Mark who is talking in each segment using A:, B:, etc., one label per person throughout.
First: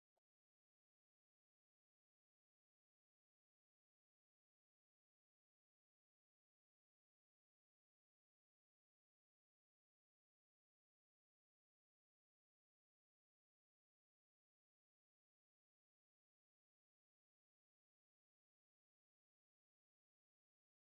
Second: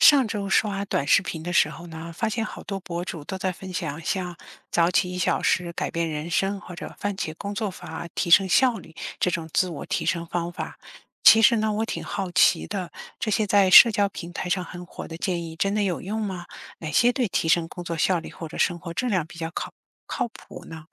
A: 上周刷短视频的时候呢，发现好多博主都在分享像早起1小时改变人生或者番茄工作法提升效率这种自我提升方法。其实呢，我挺好奇的，这些在社交平台上很火的建议真的有用吗？哪些对提升工作效率或者生活质量比较靠谱呢？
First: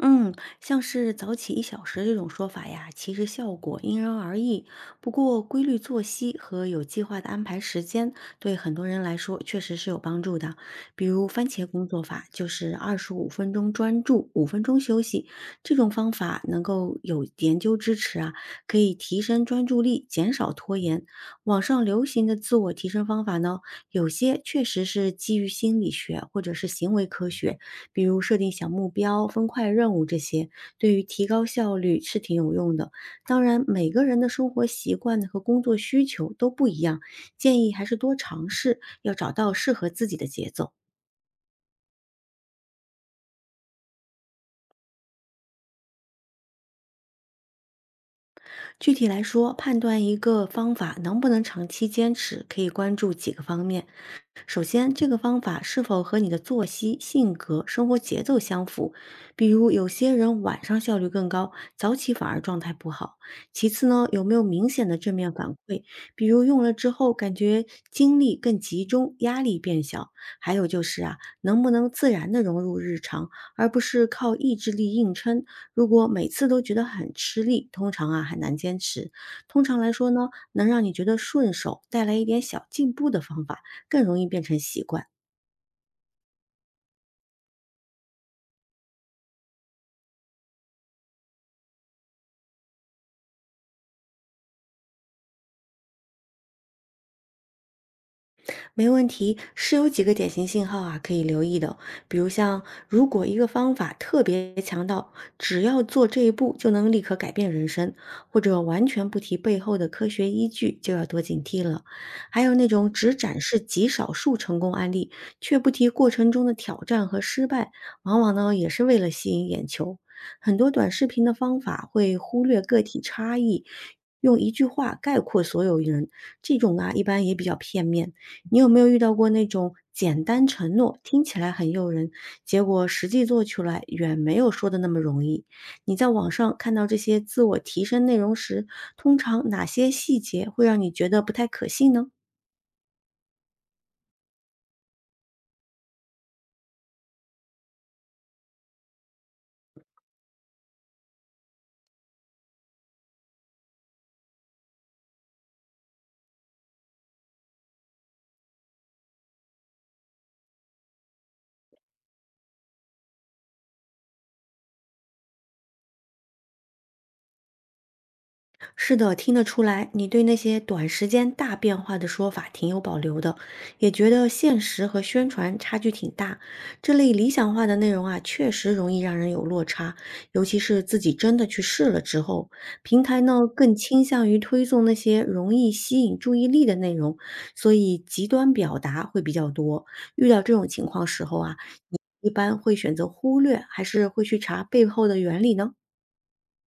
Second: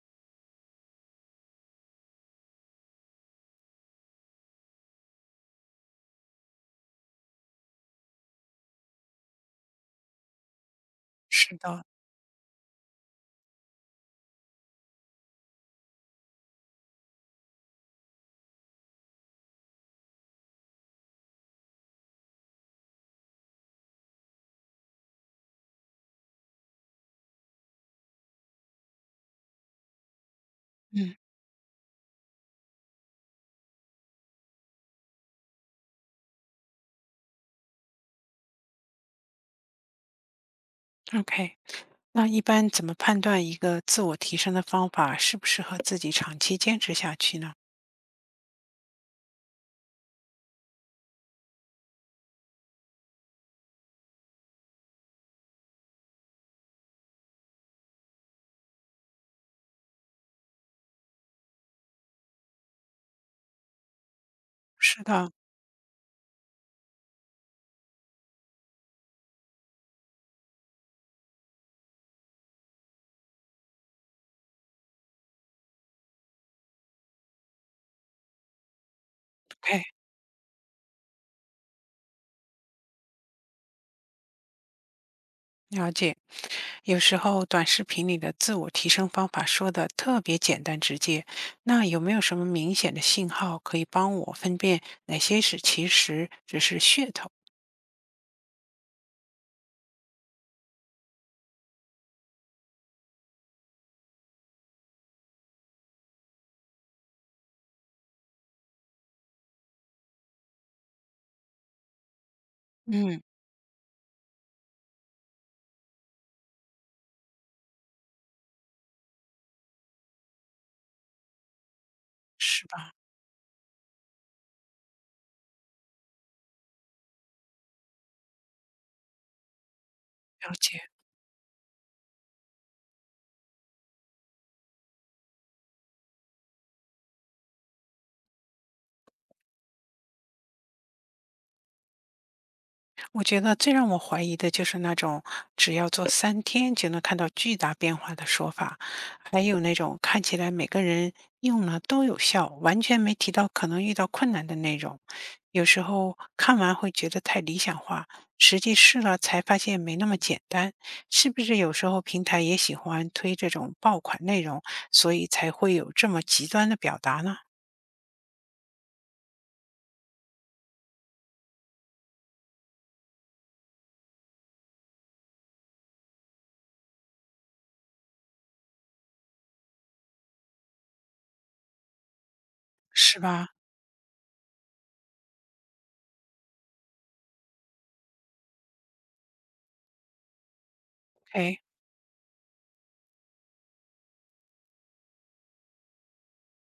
B: 嗯，像是早起1小时这种说法呀，其实效果因人而异。不过，规律作息和有计划的安排时间，对很多人来说确实是有帮助的。比如番
A: 是
B: 茄工
A: 的，
B: 作法，就是25分钟专注，五分钟休息，这种方法能够有研究支持啊，可以提升专注力，减少拖延。网上流行的自我提升方法呢，有些确实是基于心理学或者是行为科学。比如设定小目标、分块任务这些，对于
A: 嗯
B: 提高效率是挺有用的。当然，每个人的生活习惯和工作需求都不一样，建议还是多尝试，要找到适合自己的节奏。
A: ，OK。那一般怎么判断一个自我提升的方法适不适合自己长期坚持下去呢？
B: 具体来说，判断一个方法能不能长期坚持，可以关注几个方面。首先，这个方法是否和你的作息、性格、生活节奏相符？比如，有些人晚上效率更高，早起反而状态不好。其次呢，有没有明显的
A: 是
B: 正
A: 的，
B: 面反馈？比如用了之后，感觉精力更集中，压力变小。还有就是啊，能不能自然的融入日常，而不是靠意志力硬撑。如果每次都觉得很吃力，通常啊很难坚持。通常来
A: OK，
B: 说呢，能让你觉得顺手，带来一点小进步的方法，更容易变成习惯。
A: 了解。有时候短视频里的自我提升方法说的特别简单直接，那有没有什么明显的信号可以帮我分辨哪些是其实只是噱头？
B: 没问题，是有几个典型信号啊可以留意的，比如像如果一个方法特别强到只要做这一步就能立刻改变人生，或者完全不提背后的科学依据，就要多警惕了。还有那种只
A: 嗯，
B: 展示极少数成功案例，却不提过程中的挑战和失败，往往呢也是为了吸引眼球。很多短视频的方法会忽略
A: 是
B: 个
A: 吧？
B: 体差异，用一句话概括所有人，这种啊一般也比较片面。你有没有遇到过那种简单
A: 了
B: 承
A: 解。
B: 诺听起来很诱人，结果实际做出来远没有说的那么容易？你在网上看到这些自我提升内容时，通常哪些细节会让你觉得不太可信呢？
A: 我觉得最让我怀疑的就是那种只要做3天就能看到巨大变化的说法，还有那种看起来每个人用了都有效，完全没提到可能遇到困难的内容。有时候看完会觉得太理想化，实际试了才发现没那么简单。是不是有时候平台也喜欢推这种爆款内容，所以才会有这么极端的表达呢？
B: 是的，听得出来，你对那些短时间大变化的说法挺有保留的，也觉得现实和宣传差距挺大。这类理想化的内容啊，确实容易让人有落差，尤其是自己真的去试了之后，平
A: 是
B: 台呢
A: 吧
B: 更倾向于推送那些容易吸引注意力的内容，所以极端表达会比较多。遇到这种情况时候啊，
A: ？OK，
B: 你一般会选择忽略，还是会去查背后的原理呢？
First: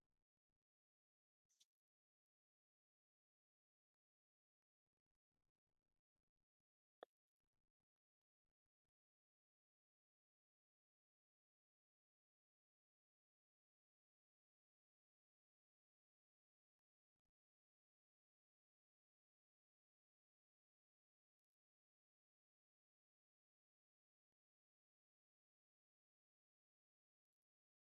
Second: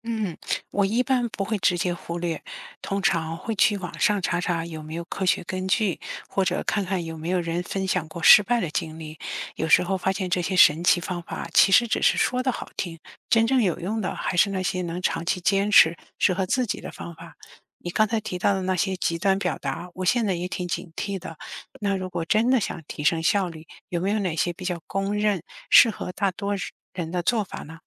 A: 嗯，我一般不会直接忽略，通常会去网上查查有没有科学根据，或者看看有没有人分享过失败的经历。有时候发现这些神奇方法其实只是说的好听，真正有用的还是那些能长期坚持、适合自己的方法。你刚才提到的那些极端表达，我现在也挺警惕的。那如果真的想提升效率，有没有哪些比较公认、适合大多人的做法呢？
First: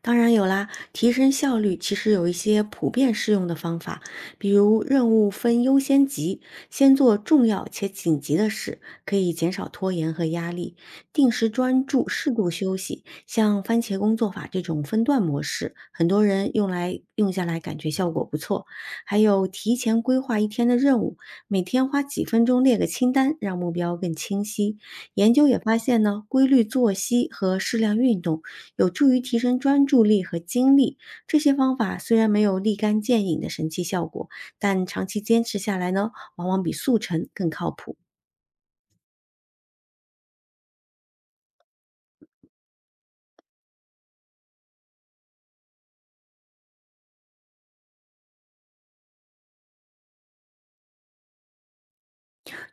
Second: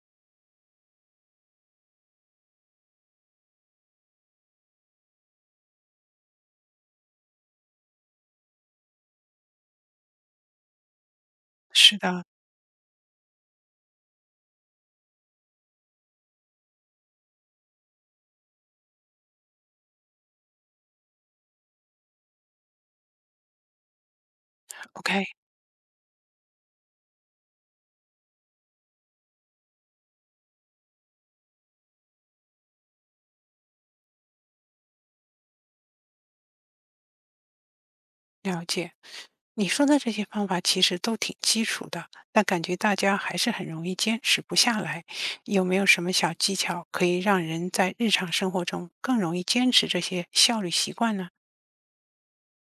B: 当然有啦，提升效率其实有一些普遍适用的方法，比如任务分优先级，先做重要且紧急的事，可以减少拖延和压力；定时专
A: 是
B: 注，
A: 的
B: 适度休息，像番茄工作法这种分段模式，很多人用来用下来感觉效果不错。还有提前规划一天的任务，每天花几分钟列个清单，让目标更清晰。研
A: ，OK。
B: 究也发现呢，规律作息和适量运动。有助于提升专注力和精力。这些方法虽然没有立竿见影的神奇效果，但长期坚持下来呢，往往比速成更靠谱。
A: 了解，你说的这些方法其实都挺基础的，但感觉大家还是很容易坚持不下来。有没有什么小技巧可以让人在日常生活中更容易坚持这些效率习惯呢？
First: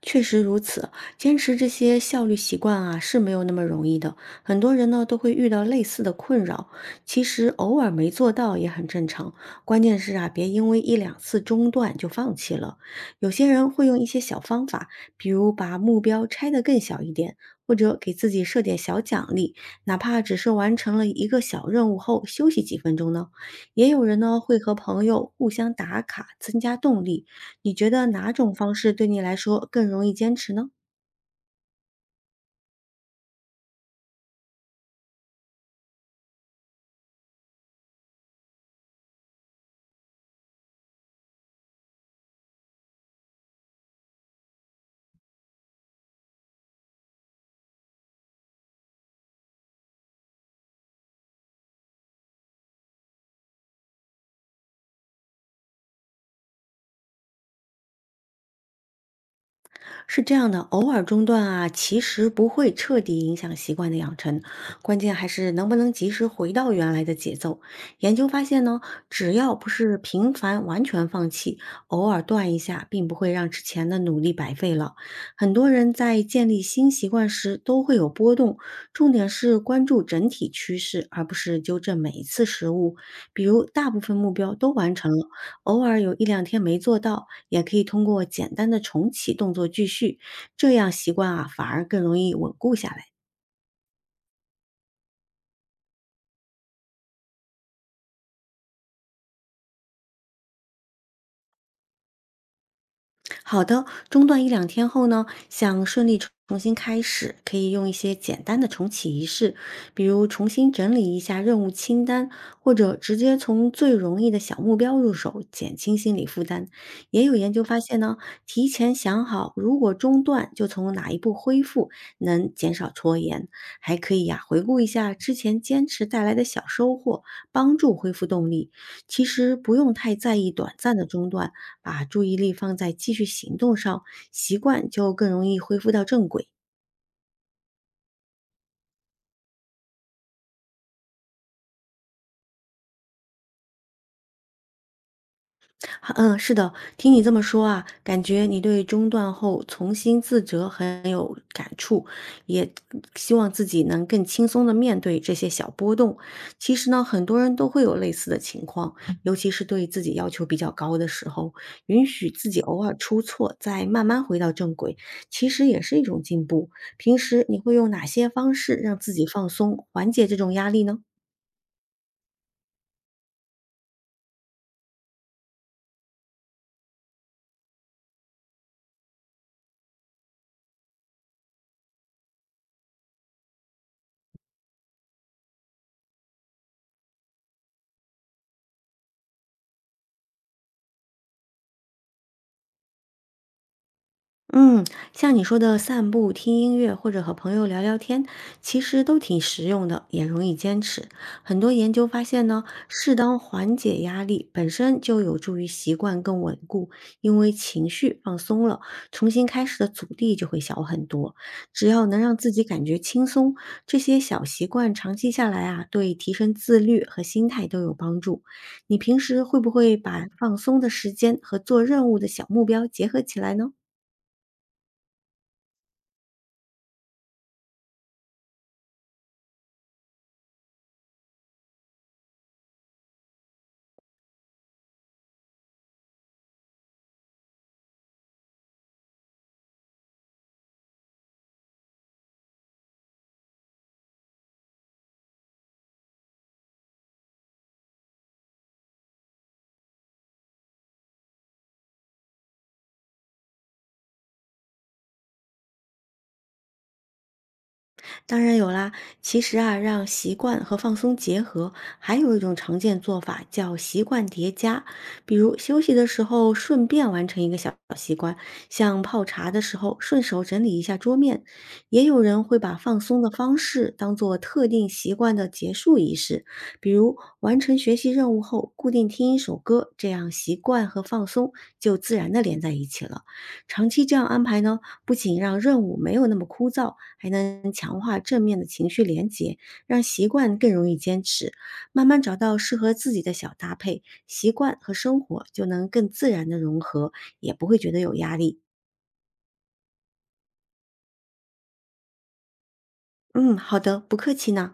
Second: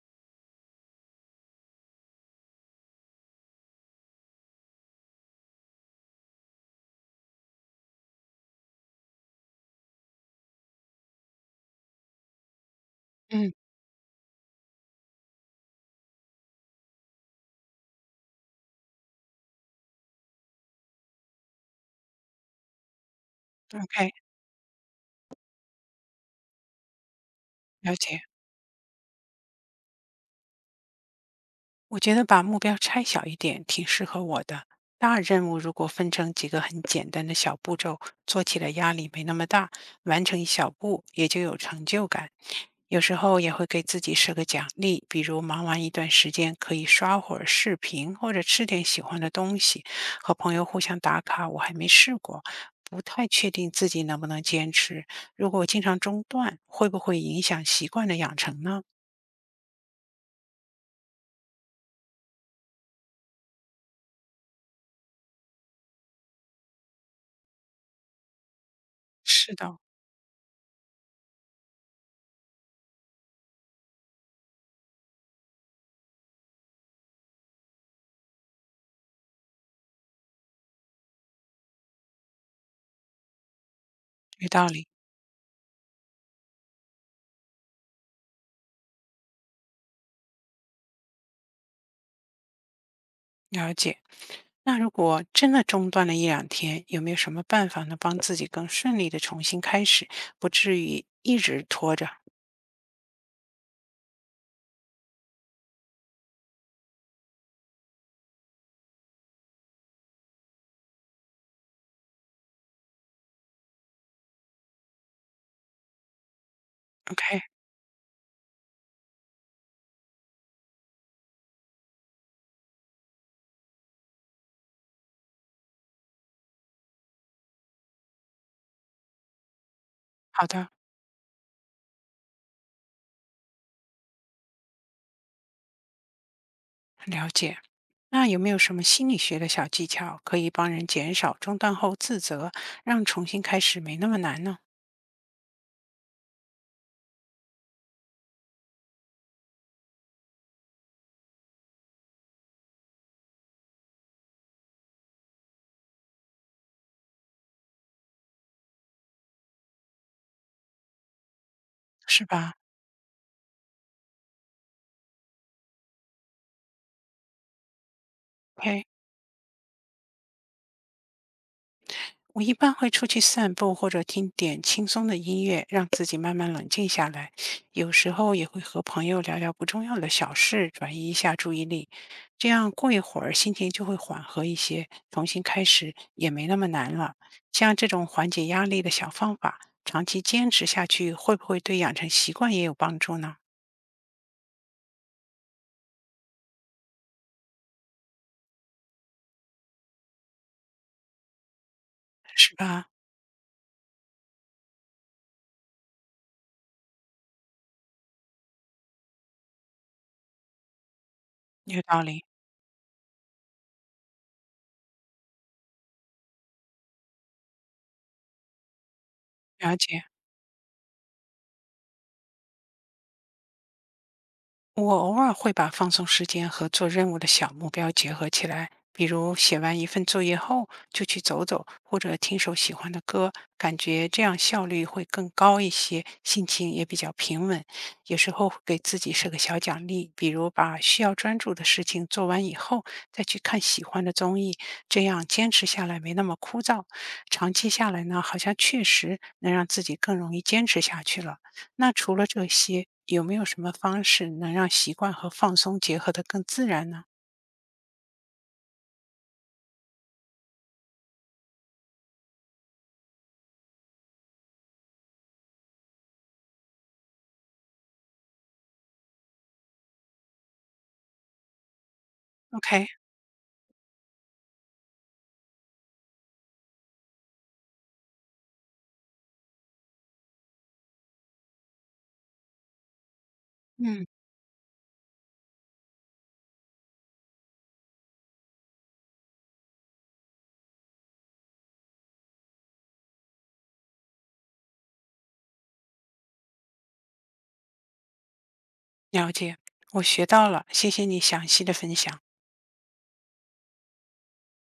B: 确实如此，坚持这些效率习惯啊是没有那么容易的。很多人呢都会遇到类似的困扰，其实偶尔没做到也很正常。关键是啊，别因为一两次中断就放弃了。有些
A: 嗯，
B: 人会用一些小方法，比如把目标拆得更小一点，或者给自己设点小奖励，哪怕只是完成了一个小任务后休息几分钟呢。也有
A: ？OK，
B: 人呢会和朋友互相打卡，增加动力。你觉
A: 了
B: 得
A: 解。
B: 哪种方式对你来说更容易坚持呢？
A: 我觉得把目标拆小一点挺适合我的。大任务如果分成几个很简单的小步骤，做起来压力没那么大，完成一小步也就有成就感。有时候也会给自己设个奖励，比如忙完一段时间可以刷会儿视频，或者吃点喜欢的东西，和朋友互相打卡。我还没试过，不太确定自己能不能坚持。如果我经常中断，会不会影响习惯的养成呢？
B: 是这样的，偶尔中断啊，其实不会彻底影响习惯的养成，关键还是能不能及时回到原来的节奏。研究发现呢，只
A: 是
B: 要不
A: 的，
B: 是频繁完全放弃，偶尔断一下，并不会让之前的努力白费了。很多人在建立新习惯时都会有波动，重点是关注整体趋势，而不是纠正每一次失误。比如，大部分目
A: 有
B: 标
A: 道
B: 都
A: 理。
B: 完成了。偶尔有一两天没做到，也可以通过简单的重启动作继续，这样习惯啊反而更容易稳固下来。
A: 了解。那如果真的中断了1、2天，有没有什么办法能帮自己更顺利的重新开始，不至于一直拖着
B: 好的，中断一两天后呢，想顺利重新开始，可以用一些简单的重启仪式，比如重新整理一下任务清单，或者直接从最容易的小目标入手，减轻心理负担。也有
A: ？OK，
B: 研究发现呢，提前想好如果中断就从哪一步恢复，能减少拖延。还可以呀、回顾一下之前坚持带来的小收获，帮助恢复动力。其实不用太在
A: 好
B: 意
A: 的，
B: 短暂的中断。把注意力放在继续行动上，习惯就更容易恢复到正轨。
A: 了解。那有没有什么心理学的小技巧可以帮人减少中断后自责，让重新开始没那么难呢？
B: 哈嗯，是的，听你这么说啊，感觉你对中断后重新自责很有感触，也希望自己能更轻松的面对这些小波动。其实呢，很多人都会有类似的情况，尤其是对自己要求比较高的时候，允
A: 是
B: 许自
A: 吧
B: 己偶尔出错，再慢慢回到正轨，其实也是一种进步。平时你会用哪些方式
A: ？OK，
B: 让自己放松，缓解这种压力呢？
A: 我一般会出去散步，或者听点轻松的音乐，让自己慢慢冷静下来。有时候也会和朋友聊聊不重要的小事，转移一下注意力。这样过一会儿，心情就会缓和一些，重新开始也没那么难了。像这种缓解压力的小方法，长期坚持下去，会不会对养成习惯也有帮助呢？
B: 嗯，像你说的散步、听音乐或者和朋友聊聊天，其实都挺实用的，也容易坚持。很多研究发现
A: 是
B: 呢，
A: 吧？
B: 适当缓解压力本身就有助于习惯更稳固，因为情绪放松了，重新开始的阻力就会小很多。
A: 有
B: 只
A: 道
B: 要能
A: 理，
B: 让自己感觉轻松，这些小习惯长期下来啊，对提升自律和心态都有帮助。你平时会不
A: 了
B: 会
A: 解。
B: 把放松的时间和做任务的小目标结合起来呢？
A: 我偶尔会把放松时间和做任务的小目标结合起来，比如写完一份作业后就去走走，或者听首喜欢的歌，感觉这样效率会更高一些，心情也比较平稳。有时候会给自己设个小奖励，比如把需要专注的事情做完以后，再去看喜欢的综艺，这样坚持下来没那么枯燥。长期下来呢，好像确实能让自己更容易坚持下去了。那除了这些，有没有什么方式能让习惯和放松结合的更自然呢
B: 当然有啦，其实啊，让习惯和放松结合，还有一种常见做法叫习惯叠加。比如休息的时候顺便完成一个小习惯，像泡茶的时候顺手整理一下桌面。也有人会把
A: ？OK，
B: 放松的方式当做特定习惯的结束仪式，比如完成学习任务后固定听一首歌，这样习惯和放松就自然的连在一起了。长期
A: 嗯，
B: 这样安排呢，不仅让任务没有那么枯燥，还能强化正面的情绪连结，让习惯更容易坚持。慢慢找到适合自己的小搭配，习惯和生活就能更自然的融合，也不会觉得有压力。
A: 了解，我学到了，谢谢你详细的分享。
B: 嗯，好的，不客气呢。